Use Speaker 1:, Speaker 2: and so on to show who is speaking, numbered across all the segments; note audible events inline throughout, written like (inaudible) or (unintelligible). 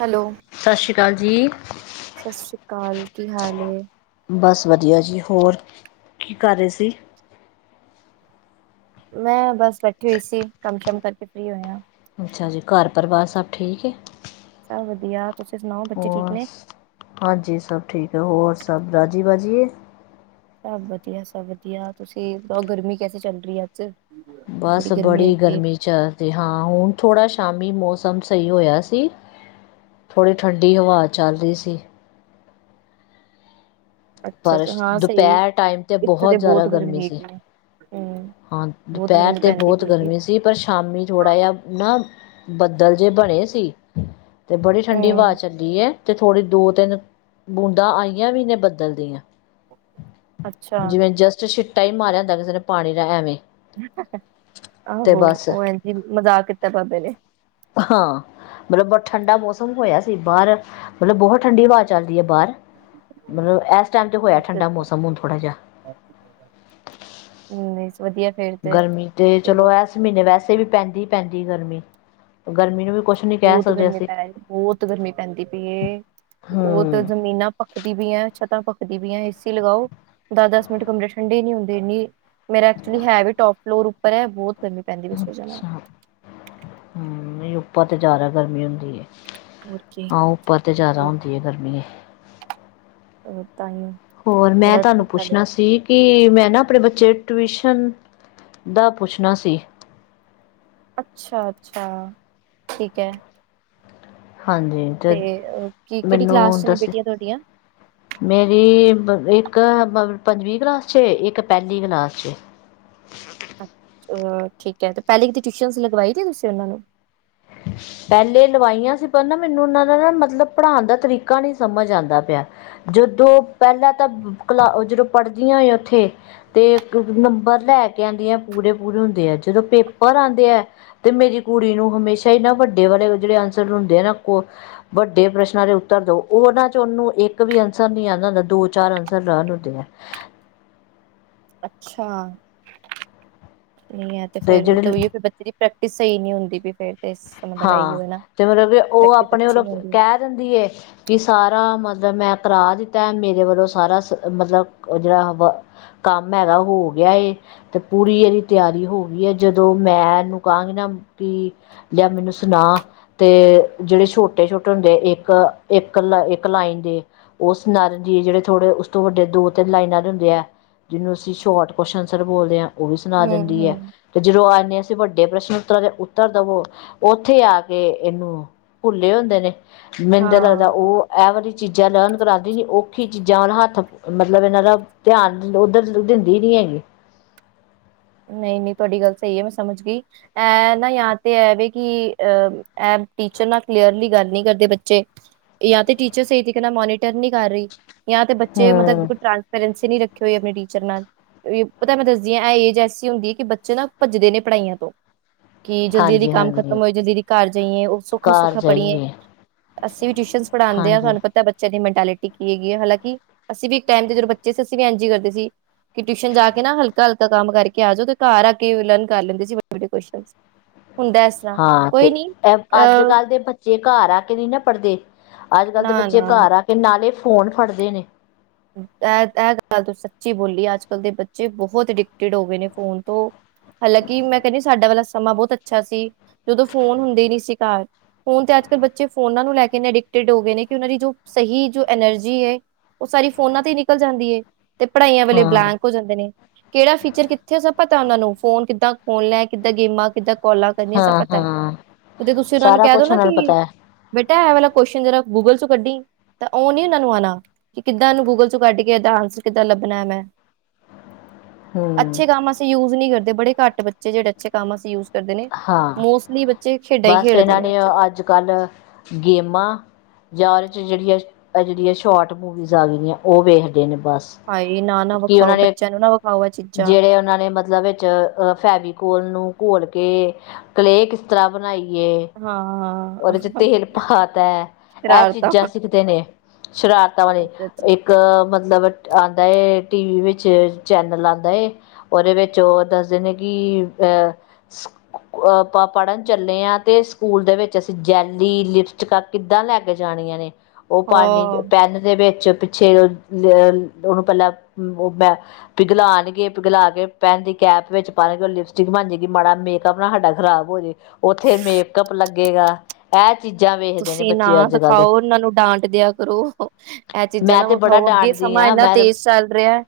Speaker 1: Hello.
Speaker 2: ਸਤਿ ਸ਼੍ਰੀ ਅਕਾਲ ਜੀ।
Speaker 1: ਸਤਿ ਸ੍ਰੀ ਅਕਾਲ, ਕੀ ਹਾਲ ਹੈ ਏ?
Speaker 2: ਬਸ ਵਧੀਆ ਜੀ, ਹੋਰ ਕੀ ਕਰ ਰਹੇ ਸੀ?
Speaker 1: ਮੈਂ ਬਸ ਬੈਠੀ ਹੋਈ ਸੀ ਕੰਮ ਸ਼ਮ ਕਰਕੇ ਫ੍ਰੀ ਹੋਇਆ।
Speaker 2: ਅੱਛਾ ਜੀ ਘਾਰ ਪਰਿਵਾਰ ਸਭ ਠੀਕ ਹੈ
Speaker 1: ਸਭ ਵਧੀਆ ਤੁਸੀਂ ਸੁਣਾਓ ਬੱਚੇ
Speaker 2: ਹੋਰ
Speaker 1: ਠੀਕ ਨੇ।
Speaker 2: ਹਾਂਜੀ ਸਭ ਠੀਕ ਹੈ, ਹੋਰ ਸਭ ਰਾਜੀ ਬਾਜੀ ਹੈ।
Speaker 1: ਸਭ ਵਧੀਆ ਸਭ ਵਧੀਆ, ਤੁਸੀਂ ਬਤਾਓ ਗਰਮੀ ਕੈਸੀ ਚੱਲ ਰਹੀ ਹੈ ਅੱਜ ਕੱਲ।
Speaker 2: ਬਸ ਬੜੀ ਗਰਮੀ ਚਲ ਦੀ, ਹਾਂ ਹੁਣ ਥੋੜਾ ਸ਼ਾਮੀ ਮੌਸਮ ਸਹੀ ਹੋਇਆ ਸੀ। ਥੋੜ੍ਹੀ ਠੰਡੀ ਹਵਾ ਚੱਲ ਰਹੀ ਸੀ।
Speaker 1: ਅੱਛਾ
Speaker 2: ਪਰ
Speaker 1: ਅੱਛਾ, ਹਾਂ ਸਹੀ,
Speaker 2: ਦੁਪਹਿਰ ਟਾਈਮ
Speaker 1: ਇੱਥੇ ਤੇ
Speaker 2: ਜ਼ਿਆਦਾ
Speaker 1: ਬਹੁਤ ਗਰਮੀ
Speaker 2: ਸੀ।
Speaker 1: ਹੂੰ।
Speaker 2: ਹਾਂ
Speaker 1: ਬਹੁਤ
Speaker 2: ਦੁਪਹਿਰ
Speaker 1: ਗਰਮੀ
Speaker 2: ਤੇ
Speaker 1: ਪੈਂਦੀ
Speaker 2: ਬਹੁਤ
Speaker 1: ਪਈ ਏ
Speaker 2: ਗਰਮੀ ਸੀ। ਸੀ, ਪਰ ਸ਼ਾਮੀ ਥੋੜਾ ਜਿਹਾ ਨਾ ਬੱਦਲ ਜਿਹੇ ਬਣੇ ਸੀ। ਤੇ ਬੜੀ ਠੰਡੀ ਹਵਾ
Speaker 1: ਹੂੰ
Speaker 2: ਚੱਲੀ ਹੈ ਤੇ ਥੋੜੀ ਦੋ ਤਿੰਨ ਬੂੰਦਾਂ ਆਈਆਂ ਵੀ ਨੇ ਬਦਲ ਦੀਆਂ।
Speaker 1: ਅੱਛਾ
Speaker 2: ਜਿਵੇਂ ਜਸਟ ਛਿੱਟਾ ਹੀ ਮਾਰਿਆ ਹੁੰਦਾ, ਕਿਸੇ ਨੇ ਪਾਣੀ ਦਾ ਐਵੇਂ। ਤੇ
Speaker 1: ਆਹੋ
Speaker 2: ਬਸ
Speaker 1: ਉਹ ਐਜੀ ਮਜ਼ਾਕ ਕੀਤਾ ਤੁਹਾਡੇ ਨੇ।
Speaker 2: ਹਾਂ। ਮਤਲਬ ਬਹੁਤ ਠੰਡਾ ਮੌਸਮ ਹੋਇਆ ਸੀ ਬਾਹਰ, ਮਤਲਬ ਬਹੁਤ ਠੰਢਡੀ ਹਵਾ ਚੱਲਦੀ ਹੈ ਬਾਹਰ। ਮਤਲਬ ਇਸ ਟਾਈਮ ਤੇ ਹੋਇਆ ਠੰਡਾ ਮੌਸਮ, ਹੁਣ ਥੋੜਾ ਜਿਹਾ।
Speaker 1: ਨਹੀ ਸੀ ਵਧੀਆ। ਫੇਰ ਤੇ
Speaker 2: ਗਰਮੀ ਤੇ ਚਲੋ
Speaker 1: ਸਗੋਂ
Speaker 2: ਇਸ ਮਹੀਨੇ ਵੈਸੇ ਵੀ ਪੈਂਦੀ ਹੀ ਪੈਂਦੀ ਗਰਮੀ, ਗਰਮੀ ਨੂੰ ਵੀ। ਕੁਛ ਨੀ ਕਹਿ
Speaker 1: ਬਹੁਤ
Speaker 2: ਸਕਦੇ
Speaker 1: ਗਰਮੀ
Speaker 2: ਅਸੀਂ
Speaker 1: ਪੈ ਰਹੀ, ਬਹੁਤ ਗਰਮੀ ਪੈਂਦੀ ਪਈ ਇਹ, ਉਹ ਤੇ
Speaker 2: ਹਮ
Speaker 1: ਜ਼ਮੀਨਾਂ। ਪਖਦੀ ਪਈ ਆ, ਛੱਤਾਂ ਪਖਦੀ ਪਈਆਂ, ਏ ਸੀ ਲਗਾਓ ਦਸ ਦਸ ਮਿੰਟ ਕਮਰੇ ਠੰਡੇ ਨੀ ਹੁੰਦੇ ਇੰਨਨੀ। ਮੇਰਾ ਐਕਚੁਲੀ ਹੈ ਵੀ ਟੋਪ ਫਲੋਰ ਉੱਪਰ ਹੈ, ਬਹੁਤ ਗਰਮੀ ਪੈਂਦੀ ਪਈ ਹੈ।
Speaker 2: ਨਹੀ ਉਪਰ ਤੇ ਜ਼ਿਆਦਾ ਗਰਮੀ ਹੁੰਦੀ ਹੈ।
Speaker 1: ਹੋਰ ਕੀ
Speaker 2: ਹਾਂ, ਉਪਰ ਤੇ ਜ਼ਿਆਦਾ ਹੁੰਦੀ ਹੈ, ਗਰਮੀ
Speaker 1: ਉਹ ਤਾਂਹੀ
Speaker 2: ਹੋਰ, ਮੈਂ ਤੁਹਾਨੂੰ ਪੁੱਛਣਾ ਸੀ। ਕਿ ਮੈਂ ਨਾ ਆਪਣੇ ਬੱਚੇ ਦੀ ਟਿਊਸ਼ਨ ਦਾ ਪੁੱਛਣਾ ਸੀ।
Speaker 1: ਅੱਛਾ, ਅੱਛਾ, ਠੀਕ ਹੈ।
Speaker 2: ਹਾਂਜੀ।
Speaker 1: ਤੇ ਕੀ ਕਿਹੜੀ ਕਲਾਸ
Speaker 2: ਮੈਨੂੰ
Speaker 1: ਚ ਨੇ
Speaker 2: ਦੱਸ
Speaker 1: ਬੇਟੀਆਂ ਤੁਹਾਡੀਆਂ।
Speaker 2: ਮੇਰੀ ਇੱਕ ਪੰ- ਪੰਜਵੀ ਕਲਾਸ 'ਚੇ ਐ, ਇੱਕ ਪਹਲੀ ਕਲਾਸ 'ਚੇ ਐ।
Speaker 1: ਅੱਛਾ ਠੀਕ ਹੈ, ਤੇ ਪਹਿਲੇ ਕਿਤੇ ਟਿਊਸ਼ਨ ਲਗਵਾਈ ਸੀ, ਤੁਸੀਂ ਉਹਨਾਂ ਨੂੰ
Speaker 2: ਅ। (unintelligible) ਪਹਿਲੇ ਲਵਾਈਆਂ ਸੀ, ਪਰ ਨਾ ਮੈਨੂੰ ਉਹਨਾਂ ਦਾ ਨਾ ਮਤਲਬ ਪੜ੍ਹਾਉਣ ਦਾ ਤਰੀਕਾ ਨਹੀਂ ਸਮਝ ਆਉਂਦਾ ਪਿਆ। ਜਦੋਂ ਪਹਿਲਾਂ ਤਾਂ ਕਲਾ ਜਦੋਂ ਪੜ੍ਹਦੀਆਂ ਹੀ ਉੱਥੇ। ਤੇ ਨੰਬਰ ਲੈ ਕੇ ਆਉਂਦੀ ਆ ਪੂਰੇ ਪੂਰੇ ਹੁੰਦੇ ਆ, ਜਦੋਂ ਪੇਪਰ ਆਉਂਦੇ ਆ ਤੇ ਮੇਰੀ ਕੁੜੀ ਨੂੰ ਹਮੇਸ਼ਾ ਹੀ ਨਾ ਵੱਡੇ ਵਾਲੇ ਜਿਹੜੇ ਆਂਸਰ ਹੁੰਦੇ ਆ ਨਾ। ਵੱਡੇ ਪ੍ਰਸ਼ਨਾਂ ਦੇ ਉੱਤਰ ਦੋ, ਉਹਨਾਂ ਚ ਉਹਨੂੰ ਇੱਕ ਵੀ ਆਂਸਰ ਨੀ ਆਉਂਦਾ ਹੁੰਦਾ, ਦੋ ਚਾਰ ਆਂਸਰ ਨਾਲ ਨੂੰਦੇ ਆ।
Speaker 1: ਅੱਛਾ ਨਹੀਂ ਹੈ ਤੇ ਫੇਰ ਮਤਲਬ ਤੇ ਫੇਰ ਬੱਚੇ। ਜਿਹੜੀ ਪ੍ਰੈਕਟਿਸ ਸਹੀ ਨ ਨਹੀਂ ਹੁੰਦੀ ਫੇਰ। ਤੇ ਮਤਲਬ
Speaker 2: ਹਾਂ,
Speaker 1: ਇਹੀਓ ਹੈ ਨਾ
Speaker 2: ਤੇ ਮਤਲਬ ਕਿ ਉਹ
Speaker 1: ਪ੍ਰੈਕਟਿਸ
Speaker 2: ਆਪਣੇ
Speaker 1: ਅੱਛੀ
Speaker 2: ਵਲੋਂ
Speaker 1: ਨੀ ਹੋ ਰਹੀ
Speaker 2: ਤਇਆਰ ਰਹਿੰਦੀ ਹੈ। ਕਿ ਸਾਰਾ ਮਤਲਬ ਮੈਂ ਕਰਾ ਦਿੱਤਾ, ਮੇਰੇ ਵੱਲੋਂ ਸਾਰਾ ਮਤਲਬ ਜਿਹੜਾ ਵ। ਕੰਮ ਹੈਗਾ, ਹੋ ਗਿਆ ਹੈ। ਤੇ ਪੂਰੀ ਇਹਦੀ ਤਿਆਰੀ ਹੋ ਗਈ ਹੈ, ਜਦੋਂ ਮੈਂ ਇਹਨੂੰ ਕਹਾਂਗੀ ਨਾ ਕਿ। ਲਿਆ, ਮੈਨੂੰ ਸੁਣਾ ਤੇ ਜਿਹੜੇ ਛੋਟੇ-ਛੋਟੇ ਹੁੰਦੇ, ਇੱਕ-ਇੱਕ ਲ ਇੱਕ ਲਾਈਨ ਦੇ ਉਸ ਨਾਲ ਜ ਜਿਹੜੇ ਥੋੜੇ ਉਸ ਤੋਂ ਵੱਡੇ, ਦੋ-ਤਿੰਨ ਲਾਈਨਾਂ ਦੇ ਹੁੰਦੇ ਆ। ਜਿਹਨੂੰ ਅਸੀ ਸ਼ੋਰਟ ਕਵਸ਼ਨ ਆਂਸਰ ਬੋਲਦੇ ਆਂ ਉਹ ਵੀ ਸੁਣਾ
Speaker 1: ਹੂੰ
Speaker 2: ਦਿੰਦੀ ਹੈ,
Speaker 1: ਹੂੰ
Speaker 2: ਤੇ ਜਦੋਂ ਆਨੇ, ਅਸੀਂ ਵੱਡੇ ਪ੍ਰਸ਼ਨ-ਉੱਤਰਾਂ ਦੇ ਉੱਤਰ ਦੇਵੋ। ਉੱਥੇ ਆ ਕੇ ਇਹਨੂੰ ਭੁੱਲੇ ਹੁੰਦੇ ਨੇ ਮੈਨੂੰ
Speaker 1: ਹਾਂ
Speaker 2: ਲੱਗਦਾ
Speaker 1: ਹਾਂ
Speaker 2: ਉਹ ਇਹ ਵਾਰੀ ਚੀਜ਼ਾਂ ਲਰਨ ਕਰਾਉਂਦੀ ਨਹੀਂ ਔਖੀ ਚੀਜ਼ਾਂ ਵਾਲ ਹੱਥ ਮਤਲਬ ਇਹਨਾਂ ਦਾ ਧਿਆਨ ਉੱਧਰ ਦਿੰਦੀ ਨੀ ਹੈਗੀ।
Speaker 1: ਨਹੀਂ, ਨਹੀਂ, ਤੁਹਾਡੀ ਗੱਲ ਸਹੀ ਹੈ। ਮੈਂ ਸਮਝ ਗਈ। ਇਹ ਨਾ ਯਾ ਤੇ ਐਵੇ ਕਿ ਅ ਇਹ ਟੀਚਰ ਨਾਲ ਕਲੀਅਰਲੀ ਗੱਲ ਨਹੀਂ ਕਰਦੇ ਬੱਚੇ ਜਾਂ ਤੇ ਟੀਚਰ ਸਹੀ ਤਰੀਕੇ ਨਾਲ ਮੋਨੀਟਰ ਨਹੀਂ ਕਰ ਰਹੀ। ਜਾਂ ਤੇ ਬੱਚੇ ਮਤਲਬ
Speaker 2: ਹੂੰ
Speaker 1: ਬੁਲ ਟਰਾਂਸਪੇਰੈਂਸੀ ਨੀ ਰੱਖੇ ਹੋਏ। ਆਪਣੇ ਟੀਚਰ ਨਾਲ ਪਤਾ ਮੈਂ ਦੱਸਦੀ ਹਾਂ- ਇਹ ਏਜ ਹੁੰਦੀ ਹੈ ਕਿ ਬੱਚੇ ਨਾ ਭੱਜਦੇ ਨੇ ਪੜ੍ਹਾਈਆਂ ਤੋਂ ਕਿ ਜਲਦੀ ਜਲਦੀ
Speaker 2: ਹਾਂਜੀ
Speaker 1: ਕੰਮ ਖਤਮ
Speaker 2: ਹਾਂਜੀ
Speaker 1: ਹੋਏ। ਜਲਦੀ ਇਹਦੀ ਘਰ ਜਾਈਏ ਉਹ ਸੁੌੱਖਾ-
Speaker 2: ਘਰ
Speaker 1: ਸੁੱਖਾ ਪੜ੍ਹੀਏ
Speaker 2: ਜਾਈਏ
Speaker 1: ਅਸੀਂ ਵੀ ਟਿਊਸ਼ਨ ਪੜ੍ਹਾਉਂਦੇ ਹਾਂ
Speaker 2: ਹਾਂਜੀ
Speaker 1: ਤੁਹਾਨੂੰ ਪਤਾ ਬੱਚਿਆਂ ਦੀ ਮੈਂਟਲਿਟੀ ਕੀ ਹੈਗੀ ਹੈ। ਹਾਲਾਂਕਿ, ਅਸੀਂ ਵੀ ਇੱਕ ਟਾਈਮ ਤੇ ਜਦੋਂ ਬੱਚੇ ਸੀ ਅਸੀਂ ਵੀ ਐ ਜ ਕਰਦੇ ਸੀ। ਕਿ ਟਿਊਸ਼ਨ ਜਾ ਕੇ ਨਾ ਹਲਕਾ ਮ-ਹਲਕਾ ਕੰਮ ਕਰਕੇ ਆ ਜਾਓ ਤੇ ਘਰ ਆ ਕੇ ਲਰਨ ਕਰ ਲੈਂਦੇ ਸੀੇ। ਵਡੇ ਕੁ ਹੁਣਦਾ
Speaker 2: ਹਾ, ਤੇ ਅੱਜ ਕੱਲ ਦੇ ਬੱਚੇ ਬੱਚੇ ਘਰ ਆ ਕੇ ਨਹੀਂ ਨਾ ਪੜ੍ਹਦੇ, ਅੱਜ ਕੱਲ੍ਹ ਦੇ
Speaker 1: ਨਾ
Speaker 2: ਬੱਚੇ
Speaker 1: ਨਾ
Speaker 2: ਘਰ ਆ ਕੇ ਨਾਲੇ ਫੋਨ ਫੜਦੇ ਨੇ।
Speaker 1: ਐਹ, ਐਹ ਗੱਲ ਸੱਚੀ ਬੋਲੀ, ਅੱਜ ਕੱਲ੍ਹ ਦੇ ਬੱਚੇ ਬਹੁਤ ਅਡਿਕਟਿਡ ਹੋ ਗਏ ਨੇ ਫੋਨ ਤੋਂ। ਹਾਲਾਂਕਿ, ਮੈਂ ਕਹਿੰਦੀ ਸਾਡਾ ਵਾਲਾ ਸਮਾਂ ਬਹੁਤ ਅੱਛਾ ਸੀ। ਜਦੋਂ ਫੋਨ ਹੁੰਦੇ ਹੀ ਨਹੀਂ ਸੀ ਘਰ। ਫੋਨ ਤੇ ਅੱਜ-ਕੱਲ ਬੱਚੇ ਫੋਨਾ ਨੂੰ ਲੈ ਕੇ ਅਡਿਕਟਡ ਹੋ ਗਏ ਨੇ ਕਿ ਉਹਨਾਂ ਦੀ ਜੋ ਸਹੀ ਜੋ ਐਨਰਜੀ ਐ- ਉਹ ਸਾਰੀ ਫੋਨਾਂ ਤੇ ਹੀ ਨਿਕਲ ਜਾਂਦੀ ਏ ਤੇ ਪੜ੍ਹਾਈਆਂ ਵੇਲੇ
Speaker 2: ਹਾਂ
Speaker 1: ਬਲੈਂਕ ਜਾਂਦੇ ਨੇ, ਕਿਹੜਾ ਫੀਚਰ ਕਿੱਥੇ ਸਭ ਪਤਾ, ਉਹਨਾ ਨੂੰ ਫੋਨ ਕਿੱਦਾਂ ਖੋਲਣੈ, ਕਿੱਦਾਂ ਗੇਮਾਂ, ਕਿੱਦਾਂ ਕੋਲਾਂ ਕਰਨ ਹ ਸ
Speaker 2: ਹਾਂ
Speaker 1: ਪਤਾ ਐ।
Speaker 2: ਹਾਂ
Speaker 1: ਕਤੇ ਤੁਸੀਂ ਉਹਨਾਂ ਨੂੰ
Speaker 2: ਸਾਰਾ
Speaker 1: ਕਹਿ ਦੋ
Speaker 2: ਕੁਛ
Speaker 1: ਨਾ
Speaker 2: ਉਹਨਾਂ
Speaker 1: ਕਿ
Speaker 2: ਨੂੰ ਪਤਾ ਹੈ
Speaker 1: ਬੇਟਾ, ਐ ਵਾਲਾ ਕੁਸ਼ਨ ਜਰਾ ਗੂਗਲ ਚੋਂ ਕੱਢੀ, ਤਾਂ ਉਹ ਨੀ ਉਹਨਾਂ ਨੂੰ ਆਉਣਾ। ਤੁਹਾਨੂੰ ਗੂਗਲ ਚੋਂ ਕੱਢ ਕੇ ਏਦਾਂ ਆਂਸਰ ਕਿੱਦਾਂ ਲੱਭਣਾ ਹੈ ਮੈਂ
Speaker 2: ਹੂੰ
Speaker 1: ਅੱਛੇ ਕੰਮ ਇਹ ਯੂਜ ਨਹੀਂ ਕਰਦੇ ਬੜੇ ਘੱਟ ਬੱਚੇ ਜਿਹੜੇ ਅੱਛੇ ਕੰਮ ਵਾਸਤੇ ਯੂਜ। ਕਰਦੇ ਨੇ
Speaker 2: ਹਾਂ
Speaker 1: ਮੋਸਟਲੀ ਬੱਚੇ ਖੇਡਾਂ ਹੀ
Speaker 2: ਬਸ
Speaker 1: ਖੇਡਦੇ
Speaker 2: ਇਹਨਾਂ
Speaker 1: ਇਹਦੇ
Speaker 2: ਨੇ
Speaker 1: ਵਿੱਚ।
Speaker 2: ਅੱਜ ਕੱਲ੍ਹ। ਗੇਮਾਂ। ਯਾਰ 'ਚ ਜਿਹੜੀਆਂ ਇਹ ਜਿਹੜੀਆਂ ਸ਼ੋਰਟ ਮੂਵੀਜ਼ ਆ ਰਹੀਆਂ ਉਹ ਵੇਖਦੇ ਨੇ ਬਸ।
Speaker 1: ਹਾਏ ਨਾ ਨਾ
Speaker 2: ਕਿ
Speaker 1: ਵਿਖਾਓ
Speaker 2: ਉਹਨਾਂ ਨੇ
Speaker 1: ਬੱਚਿਆਂ ਨੂੰ ਨਾ ਵਿਖਾਓ ਇਹ ਚੀਜ਼ਾਂ
Speaker 2: ਜਿਹੜੇ ਉਹਨਾਂ ਨੇ ਮਤਲਬ ਵਿੱਚ। ਅ ਫੈਵੀਕੋਲ ਨੂੰ ਘੋਲ ਕੇ ਕਲੇਅ ਕਿਸ ਤਰ੍ਹਾਂ ਬਣਾਈਏ।
Speaker 1: ਹਾਂ
Speaker 2: ਉਹਦੇ 'ਚ ਤੇਲ ਪਾ ਤਾਂ ਇਹ
Speaker 1: ਸ਼ਰਾਰਤਾਂ
Speaker 2: ਚੀਜ਼ਾਂ ਸਿੱਖਦੇ ਨੇ। ਸ਼ਰਾਰਤਾਂ ਵਾਲੀ ਇਹ।
Speaker 1: ਅੱਛਾ ਅੱਛਾ,
Speaker 2: ਇੱਕ ਮਤਲਬ ਆਉਂਦਾ ਏ ਟੀਵੀ ਵਿੱਚ ਚੈਨਲ ਆਉਂਦਾ ਏ। ਉਹਦੇ ਵਿੱਚ ਉਹ ਦੱਸਦੇ ਨੇ ਕਿ ਅਹ ਅ ਪ ਪੜ੍ਹਨ ਚੱਲੇ ਹਾਂ, ਤੇ ਸਕੂਲ ਦੇ ਵਿੱਚ ਅਸੀਂ ਜੈਲੀ ਲਿਪਸਟਿਕ ਕਿੱਦਾਂ ਲੈ ਕੇ ਜਾਣੀਆਂ ਨੇ ਉਹ ਪਾਣੀ
Speaker 1: ਹਾਂ
Speaker 2: ਪੈਨ ਦੇ ਵਿੱਚ ਛੇ ਉਹਨੂੰ ਪਹਿਲਾਂ ਉਹ ਮੈਂ ਪਿਘਲਾਣਗੇ, ਪਿਘਲਾ ਕੇ ਪੈਨ ਦੀ ਕੈਪ ਵਿੱਚ ਪਾਲਣਗੇ। ਉਹ ਲਿਪਸਟਿਕ ਬਣ ਜੈਗੀ। ਮਾੜਾ ਮੇਕਅੱਪ ਨਾ ਸਾਡਾ ਖ਼ਰਾਬ ਹੋ ਜੇ। ਉੱਥੇ ਮੇਕਅੱਪ ਲੱਗੇਗਾ। ਇਹ ਚੀਜ਼ਾਂ ਵੇਖਦੇ ਨੇ
Speaker 1: ਤੁਸੀਂ ਨਾ
Speaker 2: ਬੱਚੇ ਅੱਜ ਕੱਲ੍ਹ ਦੇ
Speaker 1: ਦਿਖਾਓ, ਉਹਨਾਂ ਨੂੰ ਡਾਂਟ ਦਿਆ ਕਰੋ। ਇਹ ਚੀਜ਼ਾਂ
Speaker 2: ਮੈਂ
Speaker 1: ਨਾ
Speaker 2: ਤੇ ਬੜਾ
Speaker 1: ਵਿਖਾਓ, ਅੱਗੇ
Speaker 2: ਡਾਂਟਦੀ
Speaker 1: ਸਮਾਂ
Speaker 2: ਹਾਂ
Speaker 1: ਇੰਨਾ
Speaker 2: ਮੈਂ
Speaker 1: ਤੇਜ਼ ਚੱਲ ਰਿਹਾ।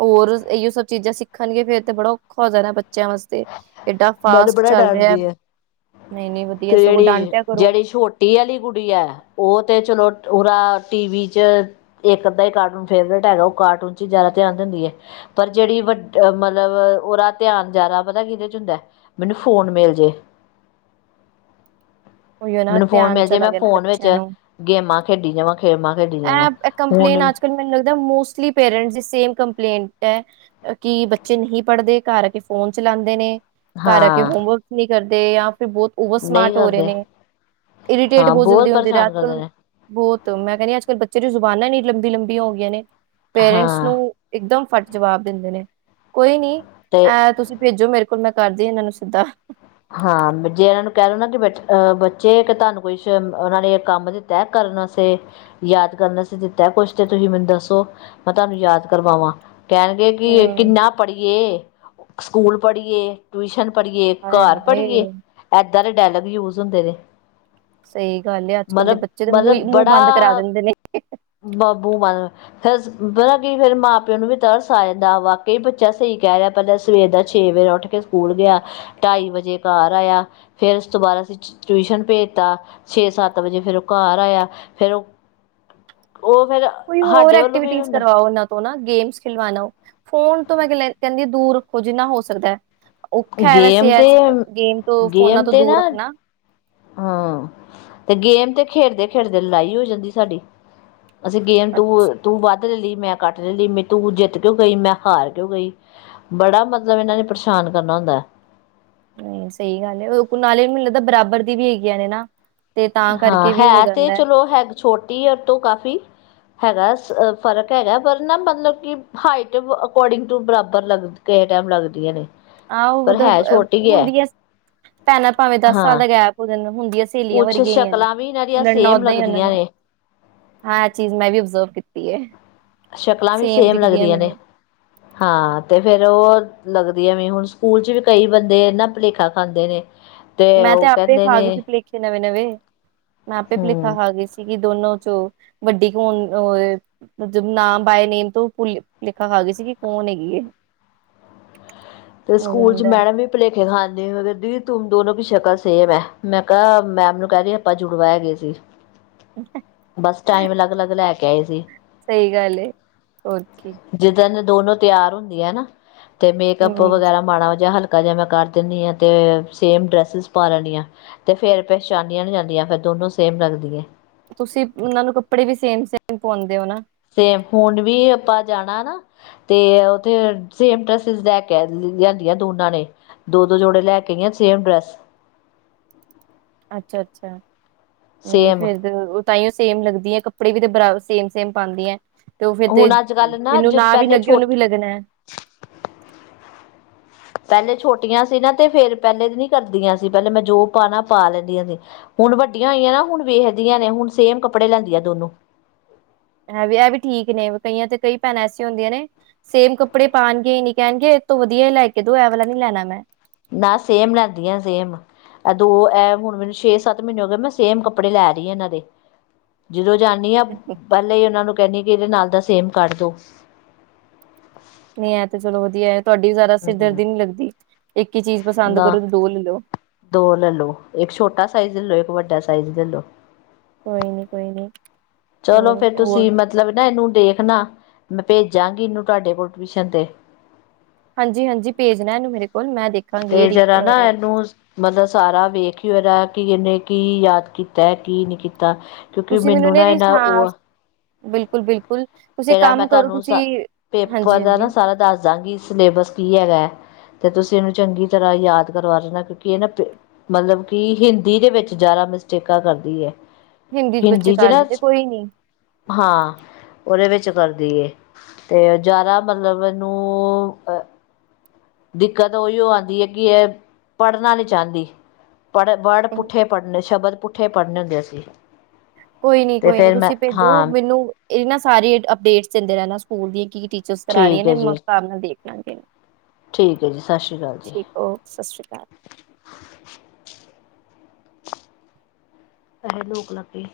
Speaker 1: ਹੋਰ ਇਓ ਸਭ ਚੀਜ਼ਾਂ ਸਿੱਖਣਗੇ ਫੇਰ ਤੇ ਬੜਾ ਔਖਾ ਹੋ ਜਾਣਾ ਬੱਚਿਆਂ ਵਾਸਤੇ। ਏਡਾ
Speaker 2: ਮੈਂ ਤੇ
Speaker 1: ਫਾਸਟ
Speaker 2: ਬੜਾ
Speaker 1: ਚੱਲ ਰਿਹਾ
Speaker 2: ਡਾਂਟਦੀ ਹਾਂ
Speaker 1: ਨਹੀਂ, ਨਹੀਂ, ਵਧੀਆ ਸਗੋਂ ਡਾਂਟਿਆ ਕਰੋ।
Speaker 2: ਟੀ ਵਾਲੀ ਕੁੜੀ ਹੈ, ਉਹ ਤੇ ਚਲੋ ਉਦਾ ਟੀਵੀ ਚ ਇੱਕ ਅੱਧ ਹੀ ਕਾਰਟੂਨ ਫੇਵਰੇਟ ਹੈਗਾ। ਉਹ ਕਾਰਟੂਨ ਚ ਹੀ ਜ਼ਿਆਦਾ ਧਿਆਨ ਦਿੰਦੀ ਐ। ਪਰ ਜਿਹੜੀ ਵੱ ਮਤਲਬ, ਉਹਦਾ ਧਿਆਨ ਜ਼ਿਆਦਾ ਪਤਾ ਕਿਹਦੇ ਚ ਹੁੰਦਾ‌। ਮੈਨੂੰ ਫੋਨ ਮਿਲਜੇ।
Speaker 1: ਉਹੀਓ ਨਾ
Speaker 2: ਮੈਨੂੰ ਫੋਨ
Speaker 1: ਧਿਆਨ
Speaker 2: ਮਿਲ ਜੇ
Speaker 1: ਚਲਾ
Speaker 2: ਮੈਂ
Speaker 1: ਗਿਆ ਨਾ
Speaker 2: ਫੋਨ ਵਿੱਚ
Speaker 1: ਬੱਚਿਆਂ ਨੂੰ।
Speaker 2: ਗੇਮਾਂ ਖੇਡੀ ਜਾਵਾਂ ਗੇਮਾਂ ਖੇਡੀ ਜਾਵਾਂ
Speaker 1: ਇਹ
Speaker 2: ਫੋਨ ਦੇ
Speaker 1: ਕੰਪਲੇਨ
Speaker 2: ਵਿੱਚ।
Speaker 1: ਅੱਜ ਕੱਲ ਮੈਨੂੰ ਲੱਗਦਾ ਮੋਸਟਲੀ ਪੇਰੈਂਟਸ ਦੀ ਸੇਮ ਕੰਪਲੇਂਟ ਹੈ। ਕਿ ਬੱਚੇ ਨਹੀਂ ਪੜ੍ਹਦੇ ਘਰ ਆ ਕੇ ਫੋਨ ਚਲਾਉਂਦੇ ਨੇ। ਘਰ ਆ ਕੇ
Speaker 2: ਹਾਂ
Speaker 1: ਹੋਮਵਰਕ ਨਹੀਂ ਕਰਦੇ ਜਾਂ ਫਿਰ ਬਹੁਤ ਓਵਰ
Speaker 2: ਨਹੀਂ
Speaker 1: ਸਮਾਰਟ ਹੋ ਰਹੇ
Speaker 2: ਕਰਦੇ
Speaker 1: ਨੇ। ਇਰੀਟੇਟ
Speaker 2: ਹਾਂ
Speaker 1: ਬਹੁਤ ਜਲਦੀ ਹੁੰਦੀ ਰਿਹਾ
Speaker 2: ਪਰੇਸ਼ਾਨ
Speaker 1: ਅੱਜ
Speaker 2: ਕਰਦੇ
Speaker 1: ਕੱਲ੍ਹ।
Speaker 2: ਨੇ
Speaker 1: ਬਹੁਤ ਮੈਂ ਕਹਿੰਦੀ ਅੱਜ ਕੱਲ੍ਹ ਬੱਚੇ ਦੀ ਜ਼ੁਬਾਨਾਂ ਇੰਨੀ ਲੰਬੀ ਲੰਬੀਆਂ ਹੋ ਗਈਆਂ ਨੇ ਪੇਰੈਂਟਸ
Speaker 2: ਹਾਂ
Speaker 1: ਨੂੰ। ਇਕਦਮ ਫੱਟ ਜਵਾਬ ਦਿੰਦੇ ਨੇ ਕੋਈ ਨੀ
Speaker 2: ਅਤੇ
Speaker 1: ਇਹ ਤੁਸੀਂ ਭੇਜੋ ਮੇਰੇ ਕੋਲ਼। ਫਿਰ ਮੈਂ ਕਰਦੀ ਇਹਨਾਂ ਨੂੰ ਸਿੱਧਾ।
Speaker 2: ਹਾਂ ਜੇ ਇਹਨਾਂ ਨੂੰ ਕਹਿ ਲਓ ਨਾ ਕਿ ਬ ਅਹ ਬੱਚੇ ਕਿ ਤੁਹਾਨੂੰ ਕੁਛ ਉਹਨਾਂ ਨੇ ਕੰਮ ਦਿੱਤਾ। ਤੈਅ ਕਰਨਾ ਸੀ। ਯਾਦ ਕਰਨਾ ਸੀ ਦਿੱਤਾ ਕੁਛ ਤੇ ਤੁਸੀਂ ਮੈਨੂੰ ਦੱਸੋ ਮੈਂ ਤੁਹਾਨੂੰ ਯਾਦ ਕਰਵਾਵਾਂ। ਕਹਿਣਗੇ ਕਿ
Speaker 1: ਹੂੰ
Speaker 2: ਕਿੰਨਾ ਪੜ੍ਹੀਏ, ਸਕੂਲ ਪੜ੍ਹੀ ਟਿਊਸ਼ਨ ਪੜ੍ਹੀਏ।
Speaker 1: ਹਾਏ
Speaker 2: ਘਰ
Speaker 1: ਹਾਏ
Speaker 2: ਪੜ੍ਹੀਏ ਏਦਾਂ ਦੇ ਡਾਇਲੌਗ ਯੂਜ ਹੁੰਦੇ ਨੇ।
Speaker 1: ਸਹੀ ਗੱਲ ਹੈ। ਅੱਜ ਕੱਲ ਦੇ
Speaker 2: ਮਤਲਬ
Speaker 1: ਬੱਚੇ ਤਾਂ ਮੂੰਹ ਮੂੰਹ ਬੰਦ ਕਰਾ ਦਿੰਦੇ ਨੇ।
Speaker 2: ਬੱਬੂ ਮਾਨ। ਫਿਰ ਪਤਾ ਕੀ ਫੇਰ ਮਾਂ ਪਿਓ ਨੂੰ ਵੀ ਤਰਸ ਆ ਜਾਂਦਾ ਵਾਕਈ ਬੱਚਾ ਸਹੀ ਕਹਿ ਰਿਹਾ ਪਹਿਲਾਂ ਸਵੇਰ ਦਾ ਛੇ ਵਜੇ ਉੱਠ। ਉੱਠ ਕੇ ਸਕੂਲ ਗਿਆ ਢਾਈ ਵਜੇ ਘਰ ਆਇਆ ਫੇਰ ਉਸ ਤੋਂ ਬਾਅਦ ਅਸੀਂ ਟਿਊਸ਼ਨ ਭੇਜ ਤਾਂ। ਛੇ ਸੱਤ ਵਜੇ ਫੇਰ ਉਹ ਘਰ ਆਇਆ ਫੇਰ ਉਹ ਉਹ ਫੇਰ।
Speaker 1: ਕੋਈ ਹੋਰ ਐਕਟੀਵਿਟੀਜੀ ਕਰਵਾਓ ਉਹਨਾਂ ਨੂੰ। ਹਨਾ ਗੇਮ ਖਿਲਵਾਲੋ ਫੋਨ ਤੋਂ ਮੈਂ ਕਹਿੰਦੀ ਦੂਰ ਰੱਖੋ ਜਿੰਨਾ ਹੋ ਸਕਦਾ ਹੈ। ਔਖਾ ਵੈਸੇ
Speaker 2: ਗੇਮ ਤੇ
Speaker 1: ਇਸ ਗੇਮ ਤੋਂ ਫੋਨਾਂ
Speaker 2: ਗੇਮ
Speaker 1: ਤੋਂ
Speaker 2: ਤੇ
Speaker 1: ਦੂਰ
Speaker 2: ਨਾ
Speaker 1: ਰੱਖਣਾ ਹੈ।
Speaker 2: ਹਾਂ ਤੇ ਗੇਮ ਤੇ ਖੇਡਦੇ ਖੇਡਦੇ ਲੜਾਈ ਹੋ ਜਾਂਦੀ ਸਾਡੀ। ਅਸੀਂ ਗੇਮ ਤੂੰ -ਤੂੰ ਵੱਧ ਲੈ ਲਈ, ਮੈਂ ਕੱਟ ਲੈ ਲਈ, ਮੈਂ ਤੂੰ ਜਿੱਤ ਕਿਉਂ ਗਈ, ਮੈਂ ਹਾਰ ਕਿਉਂ ਗਈ। ਬੜਾ ਮਤਲਬ, ਇਹਨਾਂ ਨੇ ਪਰੇਸ਼ਾਨ ਕਰਨਾ ਹੁੰਦਾ ਹੈ।
Speaker 1: ਹੂੰ ਸਹੀ ਗੱਲ ਹੈ। ਉਹ ਨਾਲ਼ੇ ਮੈਨੂੰ ਲੱਗਦਾ ਬਰਾਬਰ, ਦੀ ਵੀ ਹੈਗੀਆਂ ਨੇ ਨਾ। ਤੇ ਤਾਂ
Speaker 2: ਹਾਂ
Speaker 1: ਕਰਕੇ ਵੀ ਹੋ
Speaker 2: ਹੈ ਤੇ
Speaker 1: ਜਾਂਦਾ
Speaker 2: ਚਲੋ ਹੈ, ਛੋਟੀ ਤੋਂ ਕਾਫ਼ੀ, ਹੈਗਾ, ਫ਼ਰਕ ਹੈਗਾ ਪਰ ਨਾ ਮਤਲਬ ਕਿ, ਹਾਈਟ ਅਕੋਰਡਿੰਗ ਟੂ, ਬਰਾਬਰ ਲਗ ਕਿਸੇ ਟਾਈਮ ਲੱਗਦੀਆਂ ਨੇ,
Speaker 1: ਆਹ ਉਹ
Speaker 2: ਪਰ
Speaker 1: ਮਤਲਬ
Speaker 2: ਹੈ ਛੋਟੀ
Speaker 1: ਹੁੰਦੀ ਹੈ, ਭੈਣਾਂ ਭਾਵੇਂ ਦਸ ਸਾਲ
Speaker 2: ਹਾਂ
Speaker 1: ਦਾ ਗੈਪ, ਉਹ ਦੇ ਹੁੰਦੀ ਹੈ। ਸਹੇਲੀਆਂ
Speaker 2: ਕੁਛ
Speaker 1: ਵਰਗੀਆਂ ਹੀਈਆਂ ਨੇ,
Speaker 2: ਸ਼ਕਲਾਂ ਵੀ ਇਹਨਾਂ ਦੀਆਂ
Speaker 1: ਲੜਨਾ
Speaker 2: ਸੇਮ
Speaker 1: ਓਦਾਂ ਹੀ ਉਹਨਾਂ ਨੇ,
Speaker 2: ਲੱਗਦੀਆਂ
Speaker 1: ਹਾਂ, ਇਹ ਚੀਜ਼ ਮੈਂ ਵੀ ਓਬਜ਼ਰਵ, ਕੀਤੀ ਏ
Speaker 2: ਸ਼ਕਲਾਂ ਵੀ ਸੇਮ ਲੱਗਦੀਆਂ ਨੇ, ਹਾਂ ਤੇ, ਫੇਰ ਉਹ ਲੱਗਦੀ ਐ, ਵੀ ਹੁਣ ਸਕੂਲ ਚ ਵੀ ਕਈ ਬੰਦੇ ਇਹਨਾ ਭੁਲੇਖਾ ਖਾਂਦੇ ਨੇ, (unintelligible) (inaudible)
Speaker 1: ਮੈਂ ਤੇ, ਆਪੇ
Speaker 2: ਕਹਿੰਦੇ
Speaker 1: ਖਾ ਗਈ ਸੀ
Speaker 2: ਨੇ
Speaker 1: ਭੁਲੇਖੇ ਨਵੇਂ -ਨਵੇਂ ਮੈਂ ਆਪੇ ਭੁਲੇਖਾ
Speaker 2: ਹੂੰ
Speaker 1: ਖਾ ਗਈ ਸੀ। ਸੀਗੀ ਦੋਨੋ ਚੋਂ ਵੱਡੀ ਕੌਣ? ਮੈਂ ਜਬ ਨਾਮ, ਬਾਏ ਨੇਮ ਤੋਂ ਪੁਲੇਖਾ ਖਾ, ਗਈ ਸੀ। ਕਿ ਕੌਣ ਹੈਗੀ ਏ
Speaker 2: ਤੇ ਸਕੂਲ, 'ਚ
Speaker 1: ਜਾਂਦਾ
Speaker 2: ਮੈਡਮ ਵੀ। ਭੁਲੇਖੇ ਖਾਂਦੇ ਹੋਏ ਕਹਿੰਦੀ ਦੀਦੀ, ਤੂੰ ਦੋਨੋ ਦੀ ਸ਼ਕਲ ਸੇਮ ਹੈ ਮੈਂ ਕਿਹਾ ਮੈਮ ਨੂੰ ਕਹਿ ਰਹੀ ਆਪਾਂ ਜੁੜਵਾ ਹੈ ਗਏ ਸੀ। ਹੂੰ। (inaudible) ਬਸ ਟਾਈਮ ਅਲੱਗ -ਅਲੱਗ ਲੈ ਕੇ ਆਏ ਸੀ।
Speaker 1: ਸਹੀ ਗੱਲ ਏ ਹੋਰ ਕੀ
Speaker 2: ਜਿੱਦਣ, ਇਹ ਦੋਨੋ ਤਿਆਰ ਹੁੰਦੀ ਆ ਨਾ, ਤੇ ਮੇਕਅੱਪ
Speaker 1: ਹਮ
Speaker 2: ਵਗੈਰਾ, ਮਾੜਾ ਜਾਂ ਹਲਕਾ। ਕਦੇ ਮੈਂ ਕਰ ਦਿੰਨੀ ਆ, ਤੇ ਸੇਮ ਡਰੈਸਿਸ ਪਾ ਲੈਣੀਆਂ ਤੇ ਫੇਰ, ਪਹਿਚਾਨਣੀਆ ਨਹੀਂ ਜਾਂਦੀਆਂ ਫ਼ਿਰ ਦੋਨੋਂ, ਸੇਮ ਲੱਗਦੀਆਂ ਹੈ।
Speaker 1: ਤੁਸੀਂ ਉਹਨਾਂ ਨੂੰ, ਕੱਪੜੇ ਵੀ ਸੇਮ- ਸੇਮ ਪਾਵਾਉਂਦੇ ਹੋ ਨਾ।
Speaker 2: ਤੇ ਹੁਣ ਵੀ, ਆਪਾਂ ਜਾਣਾ ਨਾ। ਤੇ ਉੱਥੇ, ਸੇਮ ਡਰੈਸਿਸ ਲੈ ਕੇ ਲਿਆਂਦੀਆਂ, ਦੋਨਾਂ ਨੇ। ਦੋ -ਦੋ ਜੋੜੇ ਲੈ ਕੇ ਗਈਆਂ ਸੇਮ ਡਰੈੱਸ।
Speaker 1: ਅੱਛਾ -ਅੱਛਾ ਏਨੀ
Speaker 2: ਸੇਮ
Speaker 1: ਫੇਰ ਤੇ ਤਾਂ ਹੀ ਉਹ ਸੇਮ ਲੱਗਦੀ ਹੈ, ਕੱਪੜੇ ਵੀ ਤੇ ਬਰਾ ਸੇਮ- ਸੇਮ ਪਾਦੀਆ। ਤੇ ਉਹ ਫੇਰ, ਤੇ
Speaker 2: ਹੁਣ ਅੱਜ ਕੱਲ ਨਾ
Speaker 1: ਜਿਹਨੂੰ
Speaker 2: ਜ
Speaker 1: ਨਾਂ ਵੀ
Speaker 2: ਪਹਿਲੇ
Speaker 1: ਲੱਗੇ, ਉਹਨੂੰ ਵੀ
Speaker 2: ਛੋਟੇ
Speaker 1: ਲੱਗਣਾ ਹੈ।
Speaker 2: (unintelligible) (unintelligible) ਪਹਿਲੇ ਛੋਟੀਆਂ ਸੀ, ਨਾ ਤੇ ਫੇਰ ਪਹਿਲੇ ਨੀ ਕਰਦੀਆਂ ਸੀ, ਪਹਿਲੇ ਮੈਂ ਜੋ ਪਾਣਾ ਪਾ ਲੈਂਦੀਆਂ ਸੀ। ਹੁਣ ਵੱਡੀਆਂ ਹੋਈਆਂ ਨਾ, ਹੁਣ ਵੇਖਦੀਆਂ ਨੇ, ਹੁਣ ਸੇਮ ਕੱਪੜੇ ਲੈਂਦੀਆਂ ਦੋਨੋ।
Speaker 1: ਹੈ ਵੀ, ਇਹ ਵੀ ਠੀਕ ਨੇ, ਕਈਆਂ ਤੇ ਕਈ ਭੈਣਾਂ ਐਸੀਆਂ ਹੁੰਦੀਆਂ ਨੇ, ਸੇਮ ਕੱਪੜੇ, ਪਾਉਣਗੇ, ਹੀ ਨਈ, ਕਹਿਣਗੇ ਇਹ ਤੋਂ ਵਧੀਆ ਇਨ ਲੇ ਕੇ ਦੋ, ਐ ਵਾਲਾ ਨੀ ਲੈਣਾ ਮੈਂ
Speaker 2: ਨਾ, ਸੇਮ ਲੈਂਦੀਆਂ ਸੇਮ, ਦੋ ਇਹ ਹੁਣ ਮੈਨੂੰ, ਛੇ -ਸੱਤ ਮਹੀਨੇ ਹੋ ਗਏ, ਮੈਂ ਸੇਮ ਕੱਪੜੇ ਲੈ ਰਹੀ ਆ ਇਹਨਾਂ ਦੇ ਜਦੋਂ ਜਾਂਦੀ ਆਾਂ, ਪਹਿਲੇ ਹੀ ਉਹਨਾ ਨੂੰ ਕਹਿੰਦੀ, ਕਿ ਇਹਦੇ ਨਾਲ ਦਾ ਸੇਮ ਕੱਢ ਦੋ
Speaker 1: ਨਹੀਂ ਇਹ ਤੇ ਚਲੋ, ਵਧੀਆ ਤੁਹਾਡੀ ਵੀ ਜ਼ਿਆਦਾ ਸਿਰ
Speaker 2: ਹੂੰ
Speaker 1: ਦਰਦੀ ਨਹੀਂ ਲਗਦੀ, ਇੱਕ ਹੀ ਚੀਜ਼ ਪਸੰਦ
Speaker 2: ਨਾ
Speaker 1: ਕਰੋ ਤੇ ਦੋ ਲੈ ਲਓ
Speaker 2: ਦੋ ਲੈ ਲੋ, ਇੱਕ ਛੋਟਾ ਸਾਈਜ਼, ਲੈ ਲੋ ਇੱਕ ਵੱਡਾ ਸਾਈਜ਼ ਲੈ ਲੋ
Speaker 1: ਕੋਈ ਨੀ, ਕੋਈ ਨੀ,
Speaker 2: ਚਲੋ
Speaker 1: ਹੋਰ
Speaker 2: ਫੇਰ
Speaker 1: -ਹੋਰ
Speaker 2: ਤੁਸੀਂ ਮਤਲਬ ਨਾ ਇਹਨੂੰ ਦੇਖਣਾ, ਮੈਂ ਭੇਜਾਂਗੀ, ਇਹਨੂੰ ਤੁਹਾਡੇ ਕੋਲ ਟਿਊਸ਼ਨ ਤੇ
Speaker 1: ਹਾਂਜੀ-ਹਾਂਜੀ ਭੇਜਣਾ ਇਹਨੂੰ ਮੇਰੇ ਕੋਲ, ਮੈਂ ਦੇਖ
Speaker 2: ਤੇ ਜਰਾ, ਨਾ ਇਹਨੂੰ ਮਤਲਬ ਸਾਰਾ ਵੇਖ ਹੀ ਹੋਏ, ਦਾ ਕਿ ਇਹਨੇ ਕੀ ਯਾਦ ਕੀਤਾ, ਕੀ ਨਹੀਂ ਕੀਤਾ। ਕਿਉਂਕਿ, ਮੈਨੂੰ ਨਾ ਇਹ ਨਾ ਉਹ ਆ
Speaker 1: ਬਿਲਕੁਲ-ਬਿਲਕੁਲ,
Speaker 2: ਇਹਦਾ ਮੈਂ ਤੁਹਾਨੂੰ ਪੇਪਰ ਦਾ
Speaker 1: ਹਾਂਜੀ
Speaker 2: ਨਾ ਸਾਰਾ ਦੱਸ ਦਾਂਗੀ, ਸਿਲੇਬਸ ਕੀ ਹੈਗਾ ਤੇ ਤੁਸੀਂ ਇਹਨੂੰ, ਚੰਗੀ ਤਰ੍ਹਾਂ ਯਾਦ ਕਰਵਾ ਰਣਾ ਕਿਉਂਕਿ ਇਹ ਨਾ ਮਤਲਬ, ਕਿ, ਹਿੰਦੀ ਦੇ ਵਿੱਚ ਜ਼ਿਆਦਾ ਮਿਸਟੇਕਾਂ ਕਰਦੀ ਹੈ।
Speaker 1: ਬੱਚੇ
Speaker 2: ਹਿੰਦੀ ਚ
Speaker 1: ਕਰ
Speaker 2: ਨਾ,
Speaker 1: ਦਿੰਦੇ ਕੋਈ ਨੀ
Speaker 2: ਹਾਂ ਉਹਦੇ ਵਿੱਚ ਕਰਦੀਏ ਤੇ ਜ਼ਿਆਦਾ ਮਤਲਬ ਇਹਨੂੰ ਦਿੱਕਤ ਉਈਓ ਆਂਦੀ ਏ, ਕਿ ਇਹ ਪੜ੍ਹਨਾ ਨਈਂ ਚਾਹੰਦੀ ਪੜ੍ਹ ਬੜ ਪੁੱਠੇ ਪੜ੍ਹੇ ਸ਼ਬਦ ਪੁੱਠੇ ਪੜਨੇ ਹੁੰਦੇ ਸੀਂ।
Speaker 1: ਕੋਈ ਨੀਂ, ਕੋਈ ਨੀਂ, ਤੁਸੀਂ ਭੇਜੋ
Speaker 2: ਹਾਂ
Speaker 1: ਮੈਨੂੰ ਇਹ ਨਾ ਸਾਰੇ ਅਪਡੇਟਸ ਦਿੰਦੇ ਰਹਿਣਾ ਸਕੂਲ ਦੀ ਕਿ (unintelligible) ਆ ਰਹੀਆਂ
Speaker 2: ਠੀਕ ਹੈ
Speaker 1: ਨੇਂ ਮ
Speaker 2: ਜੀ
Speaker 1: ਕੰਮ ਨੂੰ ਦੇਖ ਲਾਂਗੇ। (unintelligible)
Speaker 2: ਠੀਕ ਐ ਜੀ, ਸਤਿ ਸ਼੍ਰੀ ਅਕਾਲ ਜੀ।
Speaker 1: ਓ ਸਤਿ ਸ਼੍ਰੀ ਅਕਾਲ।
Speaker 2: ਪੈਸੇ ਲੋਕ ਲੱਗੇ।